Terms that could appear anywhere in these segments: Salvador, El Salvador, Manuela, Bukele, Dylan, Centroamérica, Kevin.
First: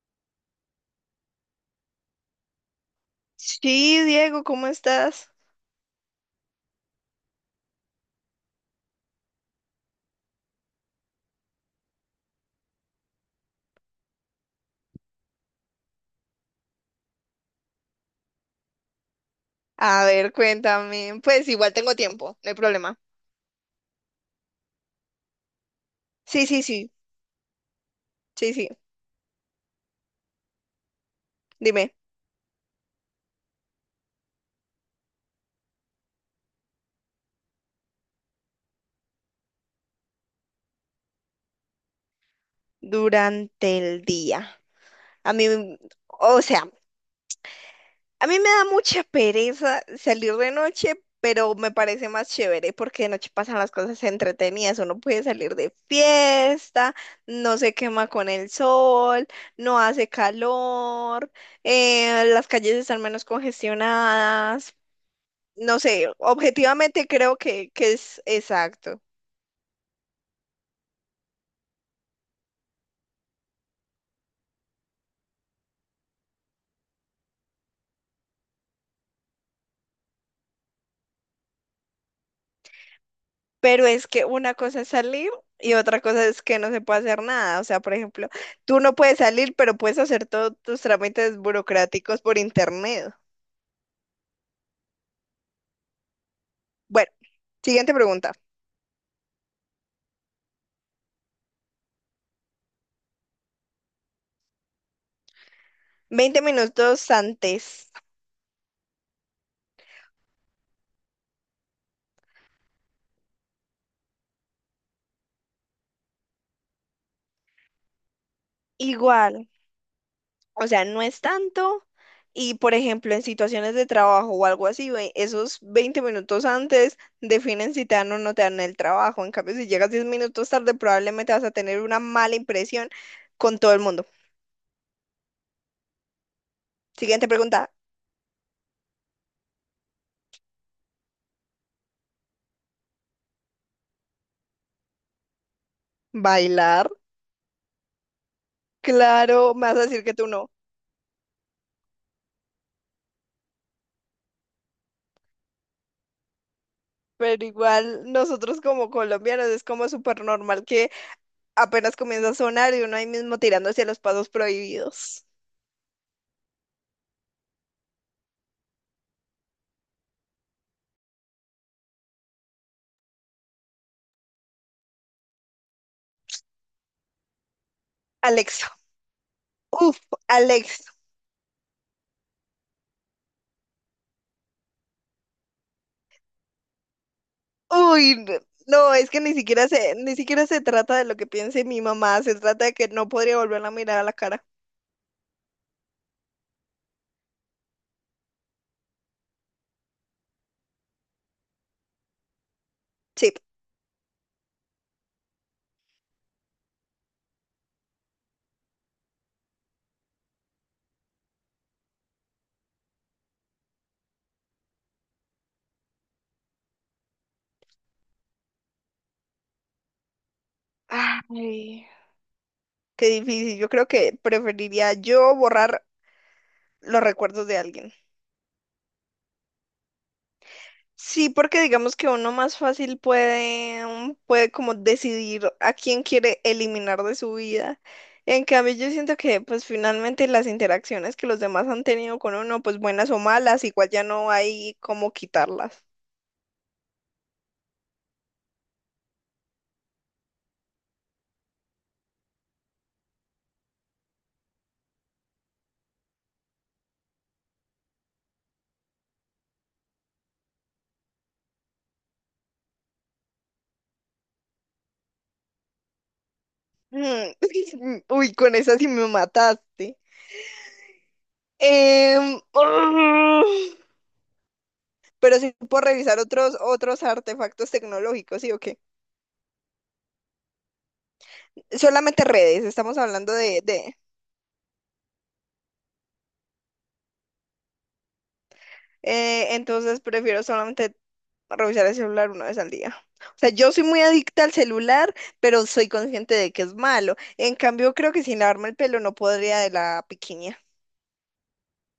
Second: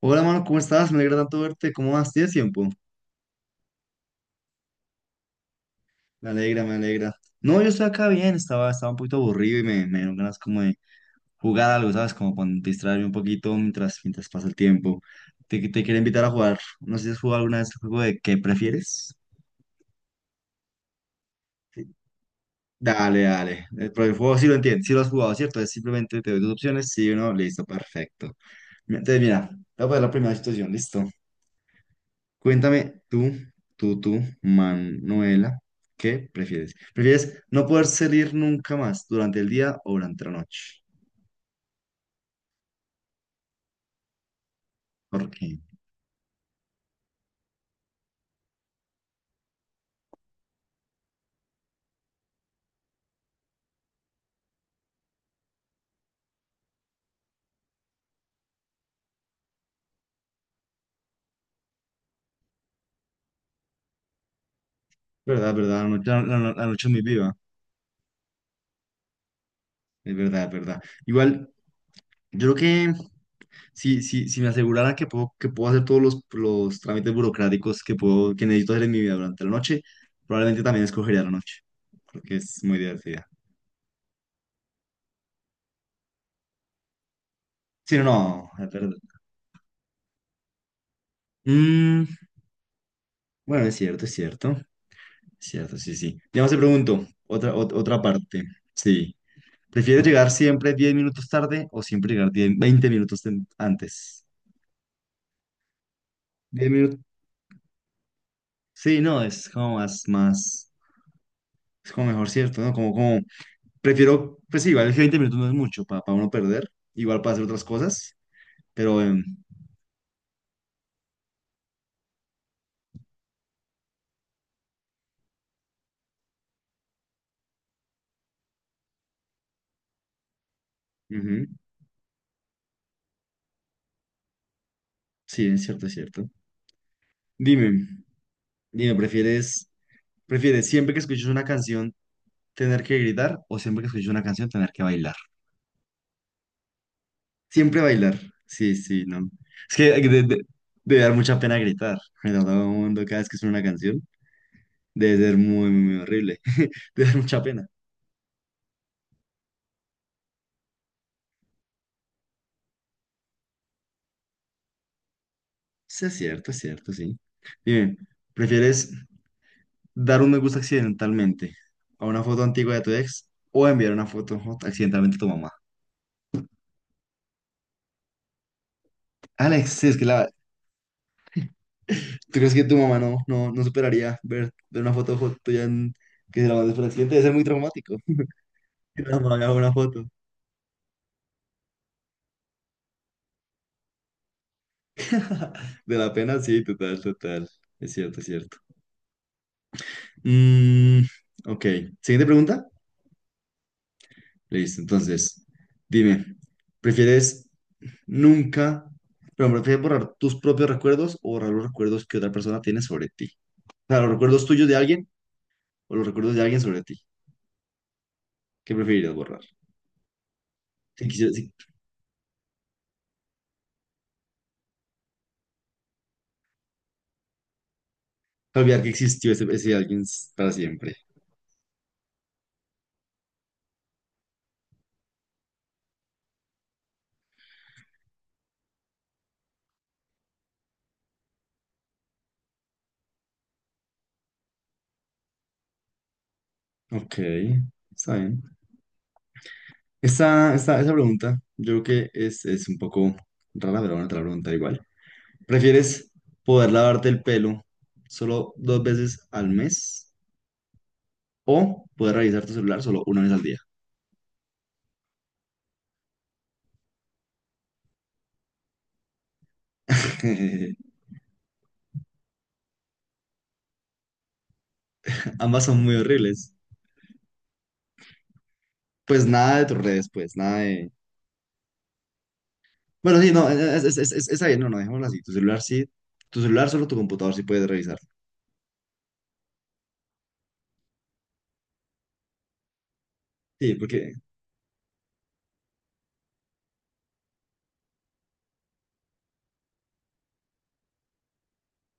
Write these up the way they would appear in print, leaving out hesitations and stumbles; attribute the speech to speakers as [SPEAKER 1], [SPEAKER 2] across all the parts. [SPEAKER 1] Hola, mano, ¿cómo estás? Me alegra tanto verte. ¿Cómo vas? ¿Tienes tiempo?
[SPEAKER 2] Sí, Diego, ¿cómo estás?
[SPEAKER 1] Me alegra, me alegra. No, yo estoy acá bien, estaba un poquito aburrido y me dieron ganas como de jugar algo, ¿sabes? Como para distraerme un poquito mientras pasa el tiempo. Te quería invitar a jugar. No sé si has jugado alguna vez el juego de ¿qué prefieres?
[SPEAKER 2] A ver, cuéntame. Pues igual tengo tiempo, no hay problema.
[SPEAKER 1] Dale, dale. Pero el juego sí lo entiendes, sí lo has jugado, ¿cierto? Es simplemente te doy
[SPEAKER 2] Sí,
[SPEAKER 1] dos
[SPEAKER 2] sí,
[SPEAKER 1] opciones,
[SPEAKER 2] sí,
[SPEAKER 1] sí o no, listo, perfecto.
[SPEAKER 2] sí, sí.
[SPEAKER 1] Entonces, mira, te voy a poner la primera situación, listo.
[SPEAKER 2] Dime.
[SPEAKER 1] Cuéntame tú, Manuela, ¿qué prefieres? ¿Prefieres no poder salir nunca más durante el día o durante la noche?
[SPEAKER 2] Durante el día.
[SPEAKER 1] ¿Por
[SPEAKER 2] A mí,
[SPEAKER 1] qué?
[SPEAKER 2] o sea, a mí me da mucha pereza salir de noche, pero me parece más chévere porque de noche pasan las cosas entretenidas. Uno puede salir de fiesta, no se quema con el sol, no hace calor, las calles están menos congestionadas.
[SPEAKER 1] ¿Verdad,
[SPEAKER 2] No
[SPEAKER 1] verdad? La
[SPEAKER 2] sé,
[SPEAKER 1] noche, la noche es muy
[SPEAKER 2] objetivamente
[SPEAKER 1] viva.
[SPEAKER 2] creo que es exacto,
[SPEAKER 1] Es verdad, es verdad. Igual, yo creo que si me asegurara que puedo hacer todos los trámites burocráticos que necesito hacer en mi vida durante la noche, probablemente también escogería la noche, porque es muy divertida.
[SPEAKER 2] pero es que una cosa es salir y otra cosa es que no se puede hacer nada. O sea, por
[SPEAKER 1] Sí, no,
[SPEAKER 2] ejemplo,
[SPEAKER 1] no, es
[SPEAKER 2] tú
[SPEAKER 1] verdad.
[SPEAKER 2] no puedes salir, pero puedes hacer todos tus trámites
[SPEAKER 1] Mm,
[SPEAKER 2] burocráticos por internet.
[SPEAKER 1] bueno, es cierto, es cierto. Cierto, sí, sí. Digamos, te pregunto,
[SPEAKER 2] Bueno, siguiente
[SPEAKER 1] otra
[SPEAKER 2] pregunta.
[SPEAKER 1] parte. Sí. ¿Prefieres llegar siempre 10 minutos tarde o siempre llegar 10 20 minutos antes?
[SPEAKER 2] 20
[SPEAKER 1] 10 minutos.
[SPEAKER 2] minutos antes.
[SPEAKER 1] Sí, no, es como más, es como mejor, ¿cierto? ¿No? Prefiero, pues sí, igual que 20 minutos no es mucho para uno perder, igual para hacer otras cosas, pero,
[SPEAKER 2] Igual. O sea, no es tanto. Y por ejemplo, en situaciones de trabajo o algo así, esos 20 minutos antes definen si te dan o no te dan el trabajo. En cambio, si llegas 10 minutos tarde, probablemente vas
[SPEAKER 1] ujú,
[SPEAKER 2] a tener una mala impresión con todo el mundo.
[SPEAKER 1] sí, es cierto, es cierto.
[SPEAKER 2] Siguiente pregunta.
[SPEAKER 1] Dime, dime, ¿ prefieres siempre que escuches una canción tener que gritar o siempre que escuches una canción tener que bailar?
[SPEAKER 2] ¿Bailar?
[SPEAKER 1] Siempre bailar. Sí, sí, no.
[SPEAKER 2] Claro, me
[SPEAKER 1] Es
[SPEAKER 2] vas a
[SPEAKER 1] que
[SPEAKER 2] decir que tú no.
[SPEAKER 1] debe dar mucha pena gritar. A todo el mundo cada vez que suena una canción. Debe ser muy, muy, muy horrible. Debe dar mucha
[SPEAKER 2] Pero
[SPEAKER 1] pena.
[SPEAKER 2] igual nosotros como colombianos es como súper normal que apenas comienza a sonar y uno ahí mismo tirando hacia los pasos prohibidos.
[SPEAKER 1] Sí, es cierto, sí. Dime, ¿prefieres dar un me gusta accidentalmente a una foto antigua de tu ex o enviar una foto accidentalmente a tu mamá?
[SPEAKER 2] Alexa.
[SPEAKER 1] Alex, sí, es
[SPEAKER 2] Uf,
[SPEAKER 1] que la.
[SPEAKER 2] ¡Alexa!
[SPEAKER 1] ¿Tú crees que tu mamá no, no, no superaría ver una foto tuya que se la mandes por accidente? Debe ser muy traumático.
[SPEAKER 2] Uy, no,
[SPEAKER 1] Que
[SPEAKER 2] es
[SPEAKER 1] la
[SPEAKER 2] que ni
[SPEAKER 1] mamá haga
[SPEAKER 2] siquiera
[SPEAKER 1] una
[SPEAKER 2] se,
[SPEAKER 1] foto.
[SPEAKER 2] ni siquiera se trata de lo que piense mi mamá, se trata de que no podría volverla a mirar a la cara.
[SPEAKER 1] De la pena, sí, total, total. Es cierto, es cierto. Mm, ok, siguiente pregunta.
[SPEAKER 2] Sí.
[SPEAKER 1] Listo, entonces, dime, ¿prefieres nunca, pero prefieres borrar tus propios recuerdos o borrar los recuerdos que otra persona tiene sobre ti? O sea, los recuerdos tuyos de alguien o los recuerdos de alguien sobre ti. ¿Qué preferirías borrar? Si quisieras
[SPEAKER 2] Ay, qué difícil. Yo creo que preferiría yo borrar los recuerdos de alguien.
[SPEAKER 1] olvidar que existió ese alguien para siempre.
[SPEAKER 2] Sí, porque digamos que uno más fácil puede, mm, puede como decidir a quién quiere eliminar de su vida. En cambio, yo siento que pues finalmente las interacciones que los demás han tenido con uno, pues buenas o malas, igual ya no hay cómo quitarlas.
[SPEAKER 1] Ok, está bien. Esa pregunta, yo creo que es un poco rara, pero bueno, te la pregunta igual. ¿Prefieres poder lavarte el pelo solo dos veces al mes o poder revisar tu celular solo una vez al día?
[SPEAKER 2] Mm. Uy, con esa sí me mataste. Em, pero sí
[SPEAKER 1] Ambas
[SPEAKER 2] puedo
[SPEAKER 1] son muy
[SPEAKER 2] revisar
[SPEAKER 1] horribles.
[SPEAKER 2] otros artefactos tecnológicos, ¿sí o qué?
[SPEAKER 1] Pues nada de tus redes, pues nada de.
[SPEAKER 2] Solamente redes, estamos
[SPEAKER 1] Bueno, sí,
[SPEAKER 2] hablando
[SPEAKER 1] no, está bien, no, no, dejémoslo así. Tu celular sí, tu celular solo tu computador sí puedes revisar.
[SPEAKER 2] entonces prefiero solamente revisar el celular una vez al día. O sea, yo
[SPEAKER 1] Sí,
[SPEAKER 2] soy muy
[SPEAKER 1] porque
[SPEAKER 2] adicta al celular, pero soy consciente de que es malo. En cambio, creo que sin lavarme el pelo no podría de la piquiña.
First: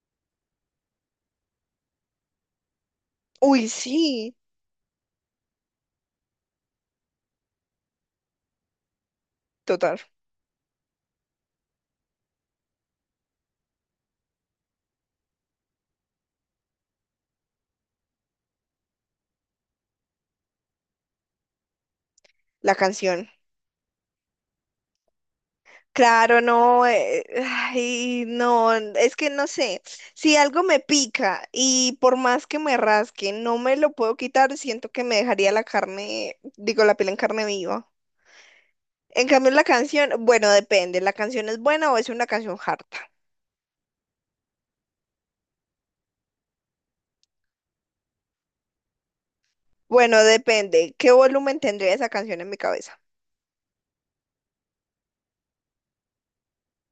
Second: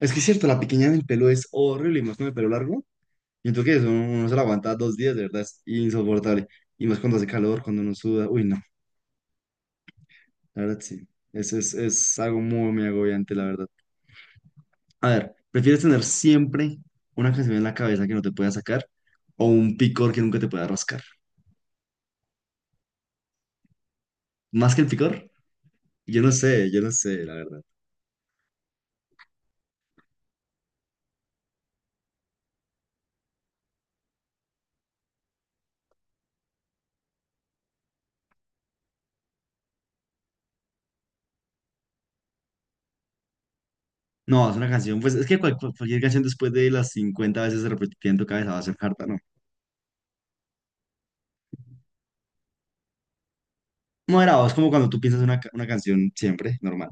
[SPEAKER 1] es que es cierto, la pequeña del pelo es horrible y más con el pelo largo. ¿Y
[SPEAKER 2] Uy,
[SPEAKER 1] entonces? Que eso uno se
[SPEAKER 2] sí,
[SPEAKER 1] lo aguanta 2 días, de verdad, es insoportable. Y más cuando hace calor, cuando uno suda. Uy, no,
[SPEAKER 2] total.
[SPEAKER 1] la verdad sí. Eso es algo muy, muy agobiante, la verdad. A ver, ¿prefieres tener siempre una canción en la cabeza que no te pueda sacar o un picor que nunca te pueda rascar?
[SPEAKER 2] La canción.
[SPEAKER 1] ¿Más que el picor?
[SPEAKER 2] Claro,
[SPEAKER 1] Yo
[SPEAKER 2] no,
[SPEAKER 1] no sé, la verdad.
[SPEAKER 2] ay, no, es que no sé, si algo me pica y por más que me rasque, no me lo puedo quitar, siento que me dejaría la carne, digo, la piel en carne viva. En cambio, la canción, bueno, depende, ¿la canción es buena o es una canción harta?
[SPEAKER 1] No, es una canción, pues es que cualquier canción después de las 50 veces repetida en tu cabeza va a ser harta, ¿no?
[SPEAKER 2] Bueno, depende, ¿qué volumen tendría esa canción en mi cabeza?
[SPEAKER 1] Moderado, es como cuando tú piensas una canción siempre, normal.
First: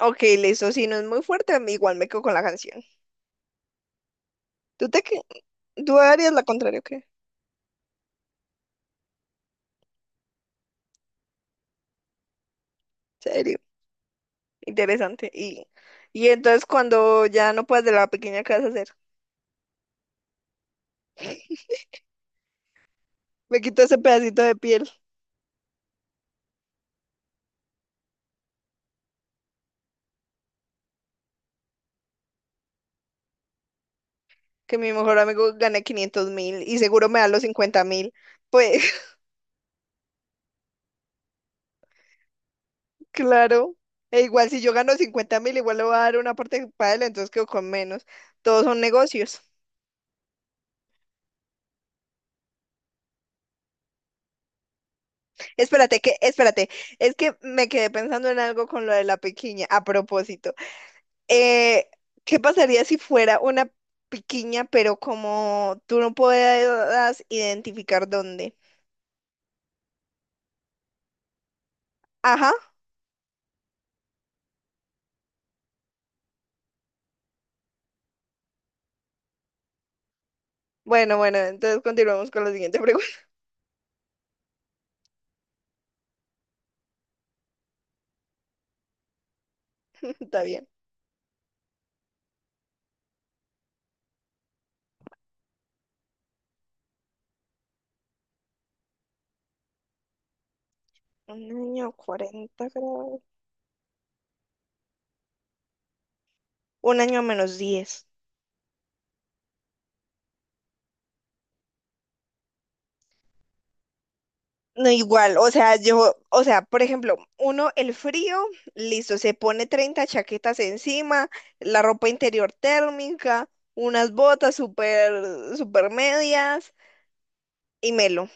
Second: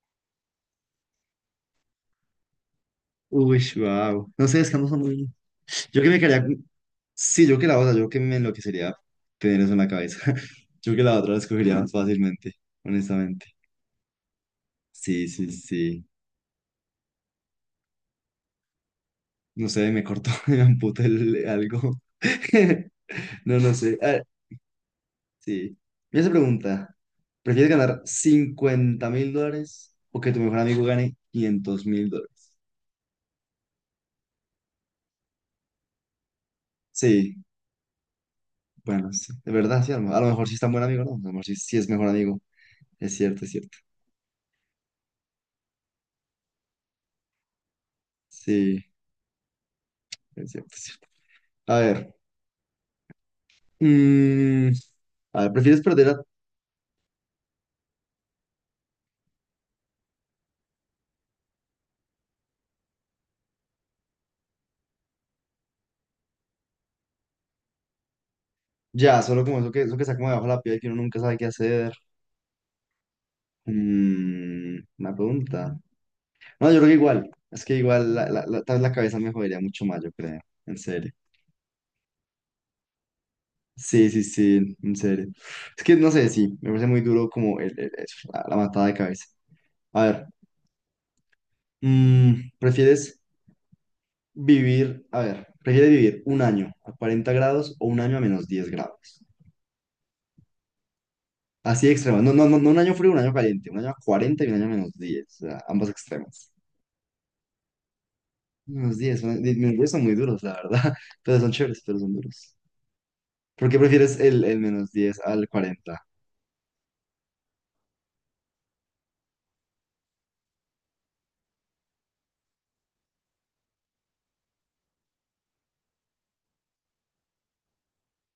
[SPEAKER 2] Ok, listo, si no es muy fuerte, igual me quedo con la canción.
[SPEAKER 1] Uy, wow. No sé, es que no
[SPEAKER 2] ¿Tú
[SPEAKER 1] son
[SPEAKER 2] te que,
[SPEAKER 1] muy.
[SPEAKER 2] tú
[SPEAKER 1] Yo que me
[SPEAKER 2] harías la
[SPEAKER 1] quedaría.
[SPEAKER 2] contraria, ¿o qué?
[SPEAKER 1] Sí, yo que la otra, yo que me enloquecería tener eso en la cabeza. Yo que la otra la escogería más fácilmente, honestamente.
[SPEAKER 2] Serio,
[SPEAKER 1] Sí,
[SPEAKER 2] interesante.
[SPEAKER 1] sí,
[SPEAKER 2] Y,
[SPEAKER 1] sí.
[SPEAKER 2] y entonces cuando ya no puedas de la pequeña, ¿qué vas a hacer?
[SPEAKER 1] No sé, me cortó, me amputé algo. No,
[SPEAKER 2] Me
[SPEAKER 1] no
[SPEAKER 2] quito
[SPEAKER 1] sé.
[SPEAKER 2] ese
[SPEAKER 1] Ah,
[SPEAKER 2] pedacito de piel.
[SPEAKER 1] sí. Mira esa pregunta. ¿Prefieres ganar $50.000 o que tu mejor amigo gane $500.000?
[SPEAKER 2] Que mi mejor amigo gane 500.000 y seguro me da
[SPEAKER 1] Sí,
[SPEAKER 2] los 50.000. Pues
[SPEAKER 1] bueno, sí. De verdad, sí. A lo mejor sí es tan buen amigo, ¿no? A lo mejor sí, sí es mejor amigo. Es cierto, es
[SPEAKER 2] claro,
[SPEAKER 1] cierto.
[SPEAKER 2] e igual si yo gano 50.000, igual le voy a dar una parte para él, entonces quedo con menos. Todos son
[SPEAKER 1] Sí,
[SPEAKER 2] negocios.
[SPEAKER 1] es cierto, es cierto. A ver. mm, a ver, ¿prefieres
[SPEAKER 2] Espérate,
[SPEAKER 1] perder
[SPEAKER 2] que, espérate, es que me quedé pensando en algo con lo de la piquiña, a propósito. Eh, ¿Qué pasaría si fuera una piquiña, pero como tú no puedas identificar dónde?
[SPEAKER 1] ya solo como eso que está como debajo de la piel que uno nunca sabe qué hacer?
[SPEAKER 2] Ajá.
[SPEAKER 1] Una pregunta. No, yo creo que igual. Es que igual, la tal vez la cabeza me jodería mucho más, yo creo. En serio.
[SPEAKER 2] Bueno, bueno, entonces continuamos con la siguiente
[SPEAKER 1] Sí, sí, sí, en serio. Es que no sé, sí, me parece muy duro como eso, la matada de cabeza. A ver,
[SPEAKER 2] pregunta, bien.
[SPEAKER 1] mm, ¿prefieres prefieres vivir un año a 40 grados o un año a -10 grados?
[SPEAKER 2] Un
[SPEAKER 1] Así de
[SPEAKER 2] año
[SPEAKER 1] extremo. No, no, no,
[SPEAKER 2] 40
[SPEAKER 1] no un año frío, un
[SPEAKER 2] grados.
[SPEAKER 1] año caliente. Un año a 40 y un año a -10. O sea, ambos extremos.
[SPEAKER 2] Un año a -10.
[SPEAKER 1] -10 son muy duros, la verdad. Pero son chéveres, pero son duros. ¿Por qué prefieres el menos
[SPEAKER 2] No,
[SPEAKER 1] 10
[SPEAKER 2] igual,
[SPEAKER 1] al
[SPEAKER 2] o sea,
[SPEAKER 1] 40?
[SPEAKER 2] yo, o sea, por ejemplo, uno, el frío, listo, se pone 30 chaquetas encima, la ropa interior térmica, unas botas súper, súper medias y melo.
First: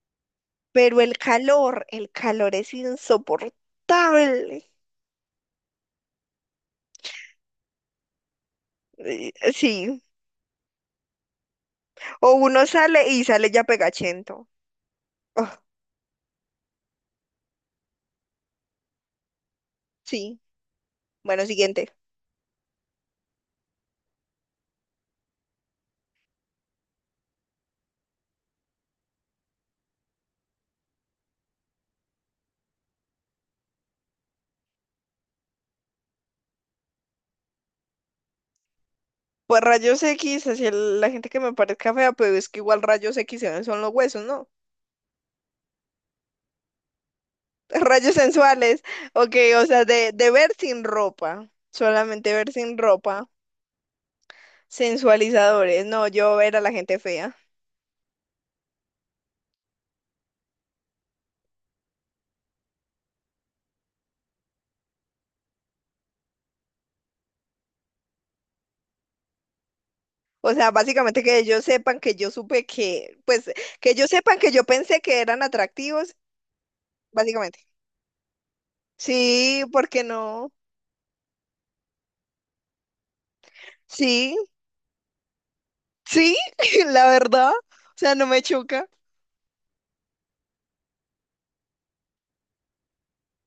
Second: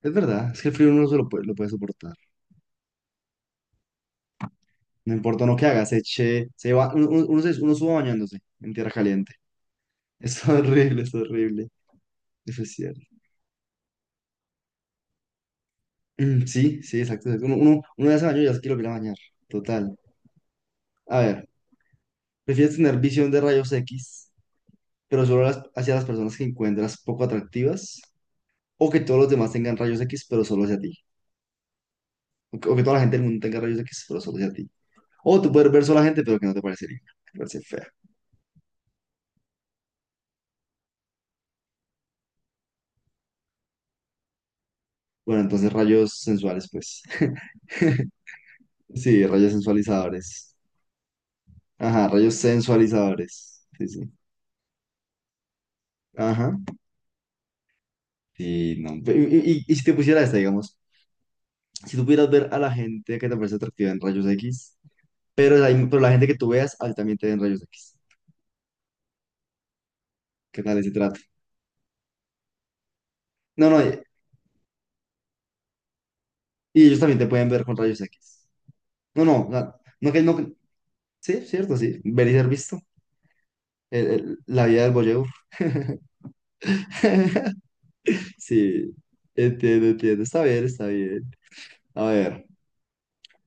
[SPEAKER 1] Es verdad, es que el frío
[SPEAKER 2] Pero
[SPEAKER 1] uno no se lo puede
[SPEAKER 2] el
[SPEAKER 1] soportar.
[SPEAKER 2] calor es insoportable.
[SPEAKER 1] No importa uno que haga, se eche, se va, uno suba bañándose en tierra caliente.
[SPEAKER 2] Sí,
[SPEAKER 1] Es horrible, es horrible.
[SPEAKER 2] o
[SPEAKER 1] Eso
[SPEAKER 2] uno
[SPEAKER 1] es cierto.
[SPEAKER 2] sale y sale ya pegachento. Oh,
[SPEAKER 1] Mm, sí, sí, exacto, exacto. Uno ya se bañó y ya se quiere volver a bañar. Total.
[SPEAKER 2] sí,
[SPEAKER 1] A
[SPEAKER 2] bueno,
[SPEAKER 1] ver,
[SPEAKER 2] siguiente.
[SPEAKER 1] ¿prefieres tener visión de rayos X, pero solo hacia las personas que encuentras poco atractivas? ¿O que todos los demás tengan rayos X, pero solo hacia ti? O que toda la gente del mundo tenga rayos X, pero solo hacia ti. O tú puedes ver solo a la gente, pero que no te parece linda. Te parece fea.
[SPEAKER 2] Pues rayos X, hacia la gente que me parezca fea, pero es que igual rayos X se ven son los huesos, ¿no?
[SPEAKER 1] Bueno, entonces rayos sensuales, pues.
[SPEAKER 2] Rayos sensuales,
[SPEAKER 1] Sí,
[SPEAKER 2] ok,
[SPEAKER 1] rayos
[SPEAKER 2] o sea, de ver
[SPEAKER 1] sensualizadores.
[SPEAKER 2] sin ropa,
[SPEAKER 1] Ajá,
[SPEAKER 2] solamente
[SPEAKER 1] rayos
[SPEAKER 2] ver sin ropa,
[SPEAKER 1] sensualizadores. Sí, sí.
[SPEAKER 2] sensualizadores, no, yo
[SPEAKER 1] Ajá.
[SPEAKER 2] ver a la gente fea.
[SPEAKER 1] Sí, no. Y si te pusiera esta, digamos, si tú pudieras ver a la gente que te parece atractiva en rayos X, pero, pero la gente que tú veas, a ti también te ven rayos X.
[SPEAKER 2] O
[SPEAKER 1] ¿Qué
[SPEAKER 2] sea,
[SPEAKER 1] tal ese trato?
[SPEAKER 2] básicamente que ellos sepan que yo supe que, pues,
[SPEAKER 1] No, no,
[SPEAKER 2] que
[SPEAKER 1] y
[SPEAKER 2] ellos sepan que yo pensé que eran atractivos,
[SPEAKER 1] y ellos también te pueden
[SPEAKER 2] básicamente.
[SPEAKER 1] ver con rayos X. No, no,
[SPEAKER 2] Sí,
[SPEAKER 1] no,
[SPEAKER 2] ¿por qué
[SPEAKER 1] no que no.
[SPEAKER 2] no?
[SPEAKER 1] Sí, cierto, sí. Ver y ser visto. El-
[SPEAKER 2] Sí,
[SPEAKER 1] el- la vida del voyeur.
[SPEAKER 2] sí, la verdad, o sea, no me choca.
[SPEAKER 1] Sí, entiendo, entiendo. Está bien, está bien. A ver,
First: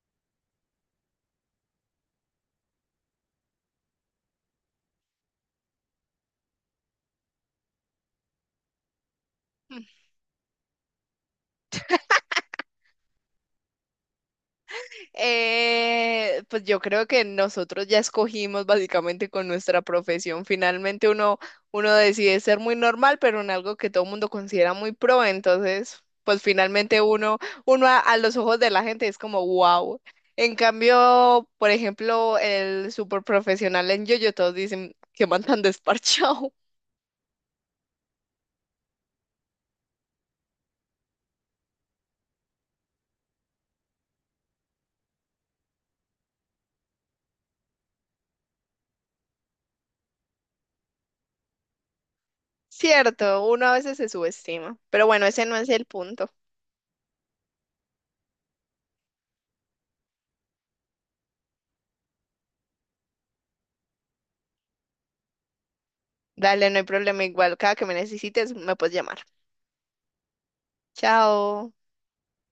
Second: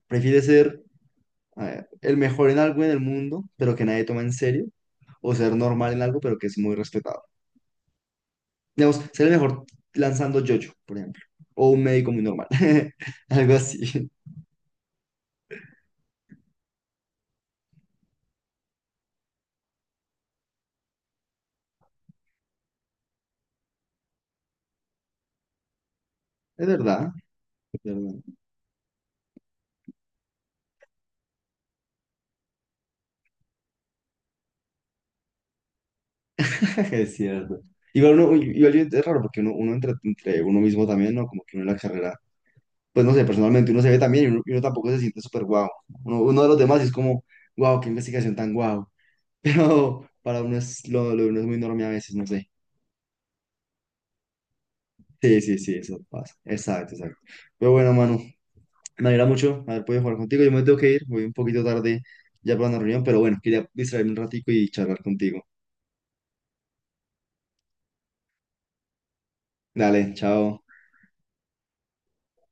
[SPEAKER 1] ¿prefieres ser a ver, el mejor en algo en el mundo, pero que nadie toma en serio? ¿O ser normal en algo, pero que es muy respetado? Digamos, ser el mejor lanzando yoyo, por ejemplo. O un médico muy normal. Algo así.
[SPEAKER 2] Pues yo creo que nosotros ya escogimos básicamente con nuestra profesión. Finalmente uno decide ser muy normal, pero en algo que todo el mundo considera muy pro. Entonces, pues
[SPEAKER 1] Es
[SPEAKER 2] finalmente
[SPEAKER 1] verdad,
[SPEAKER 2] uno,
[SPEAKER 1] es
[SPEAKER 2] uno a,
[SPEAKER 1] verdad.
[SPEAKER 2] a los ojos de la gente es como wow. En cambio, por ejemplo, el super profesional en yo todos dicen que man tan desparchado.
[SPEAKER 1] Es cierto. Igual uno, igual es raro porque uno entre uno mismo también, ¿no? Como que uno en la carrera, pues no sé, personalmente uno se ve también y uno tampoco se siente súper guau. Uno de los demás es como, guau, qué investigación tan guau. Pero para uno lo de uno es muy enorme a veces, no sé.
[SPEAKER 2] Cierto, uno a veces se subestima. Pero bueno,
[SPEAKER 1] Sí,
[SPEAKER 2] ese no
[SPEAKER 1] sí,
[SPEAKER 2] es
[SPEAKER 1] sí,
[SPEAKER 2] el
[SPEAKER 1] eso
[SPEAKER 2] punto.
[SPEAKER 1] pasa. Exacto, exacto. Pero bueno, Manu, me alegra mucho haber podido jugar contigo. Yo me tengo que ir, voy un poquito tarde ya para una reunión, pero bueno, quería distraerme un ratico y charlar contigo.
[SPEAKER 2] Dale, no hay problema. Igual, cada que me necesites, me puedes llamar.
[SPEAKER 1] Dale, chao.
[SPEAKER 2] Chao.